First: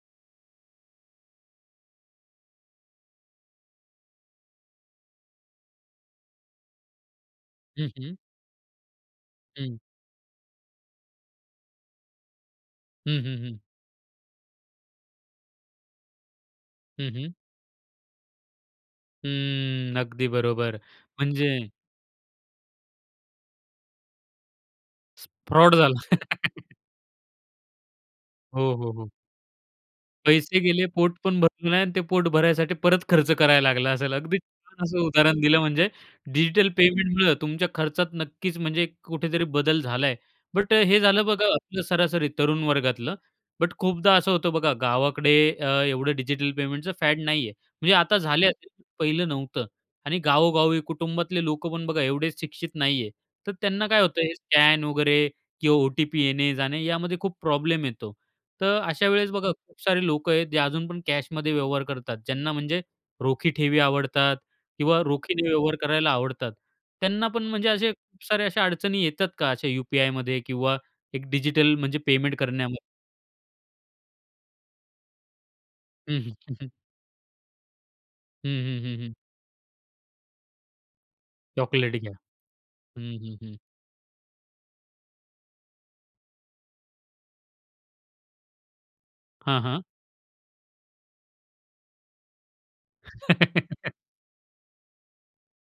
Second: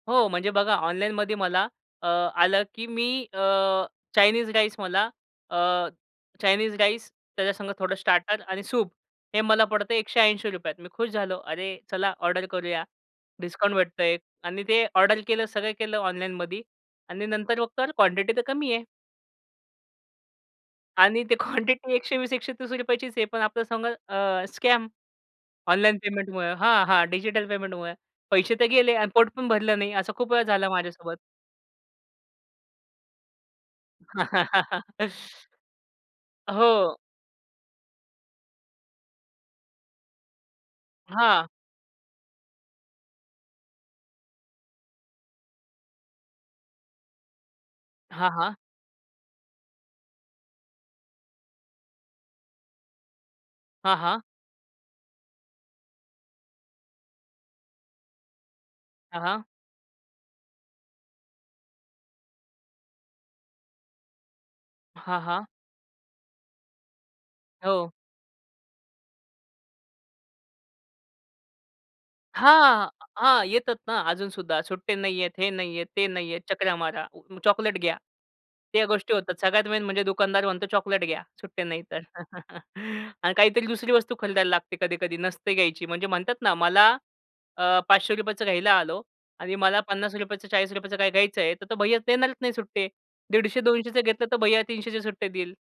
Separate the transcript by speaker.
Speaker 1: हो, म्हणजे बघा ऑनलाईनमध्ये मला अ, आलं की मी अ, चायनीज राईस मला अ, चायनीज राईस, त्याच्या संगत
Speaker 2: हं,
Speaker 1: थोडं
Speaker 2: हं.
Speaker 1: स्टार्टर आणि सूप हे मला
Speaker 2: हं.
Speaker 1: पडतं आहे ₹180 त. मी खुश झालो. अरे! चला ऑर्डर करूया.
Speaker 2: हं, हं, हं.
Speaker 1: डिस्काउंट भेटतं आहे आणि ते ऑर्डर केलं, सगळं केलं ऑनलाईनमध्ये
Speaker 2: हं,
Speaker 1: आणि
Speaker 2: हं.
Speaker 1: नंतर मग तर क्वांटिटी तर कमी आहे.
Speaker 2: हम्म. अगदी बरोबर.
Speaker 1: आणि ते
Speaker 2: म्हणजे
Speaker 1: क्वांटिटी ₹120-₹130 चीच आहे. पणआपल्या संग अ स्कॅम,
Speaker 2: स फ्रॉड
Speaker 1: ऑनलाईन
Speaker 2: झाला.
Speaker 1: पेमेंट मुळं. हां, हां, डिजिटल पेमेंटमुळे पैसे तर
Speaker 2: हो, हो,
Speaker 1: गेले आणि
Speaker 2: हो.
Speaker 1: पोट पण भरलं नाही, असं खूप वेळा
Speaker 2: पैसे
Speaker 1: झाला
Speaker 2: गेले, पोट
Speaker 1: माझ्यासोबत.
Speaker 2: पण भरलं नाही आणि ते पोट भरायसाठी परत खर्च करायला लागला असेल. अगदी छान असं उदाहरण दिलं, म्हणजे डिजिटल
Speaker 1: हो.
Speaker 2: पेमेंटन तुमच्या खर्चात नक्कीच म्हणजे कुठेतरी बदल झाला आहे. बट हे झालं बघा
Speaker 1: हां.
Speaker 2: आपलं सरासरी तरुण वर्गातलं. बट खूपदा असं होतं बघा गावाकडे अ, एवढं डिजिटल पेमेंटचं फॅड नाही आहे. म्हणजे आता
Speaker 1: हां,
Speaker 2: झालं
Speaker 1: हां.
Speaker 2: असतील, पहिलं नव्हतं. आणि गावोगावी कुटुंबातले लोक पण बघा एवढेच शिक्षित नाही आहे. तर त्यांना
Speaker 1: हां,
Speaker 2: काय
Speaker 1: हां.
Speaker 2: होतं हे स्कॅन वगैरे किंवा ओ-टी-पी येणे-जाणे यामध्ये खूप प्रॉब्लेम येतो. तर अशा
Speaker 1: हां,
Speaker 2: वेळेस
Speaker 1: हां.
Speaker 2: बघा खूप सारे लोकं आहेत, जे अजून पण कॅशमध्ये व्यवहार करतात. ज्यांना म्हणजे रोखी ठेवी आवडतात किंवा
Speaker 1: हां, हां.
Speaker 2: रोखीने व्यवहार करायला आवडतात. त्यांना पण म्हणजे
Speaker 1: हो.
Speaker 2: असे खूप साऱ्या अशा अडचणी येतात का अशा यू-पी-आयमध्ये? किंवा एक डिजिटल म्हणजे पेमेंट करण्यामध्ये?
Speaker 1: हां, हां. येतात ना अजून सुद्धा सुट्टे नाही आहेत, हे नाही आहेत, ते
Speaker 2: हं,
Speaker 1: नाही
Speaker 2: हं.
Speaker 1: आहेत. चकरा मारा, चॉकलेट घ्या.
Speaker 2: हं, हं,
Speaker 1: त्या
Speaker 2: हं,
Speaker 1: गोष्टी
Speaker 2: हं.
Speaker 1: होतात. सगळ्यात मेन म्हणजे दुकानदार म्हणतो, "चॉकलेट घ्या, सुट्टे नाही
Speaker 2: चॉकलेट
Speaker 1: तर".
Speaker 2: घ्या. हं,
Speaker 1: आणि
Speaker 2: हं, हं.
Speaker 1: काहीतरी दुसरी वस्तू खरीद्ययला लागते कधी-कधी, नसते घ्यायची. म्हणजे म्हणतात ना मला अ, ₹500 चं घ्यायला आलो आणि
Speaker 2: हां,
Speaker 1: मला
Speaker 2: हां.
Speaker 1: ₹50 चं, ₹40 चं काही घ्यायचं आहे, तर तो भैय्या देणारच नाही सुट्टे. दीडशे दोनशेच घेतलं तर भैय्या 300चे सुट्टे देईल.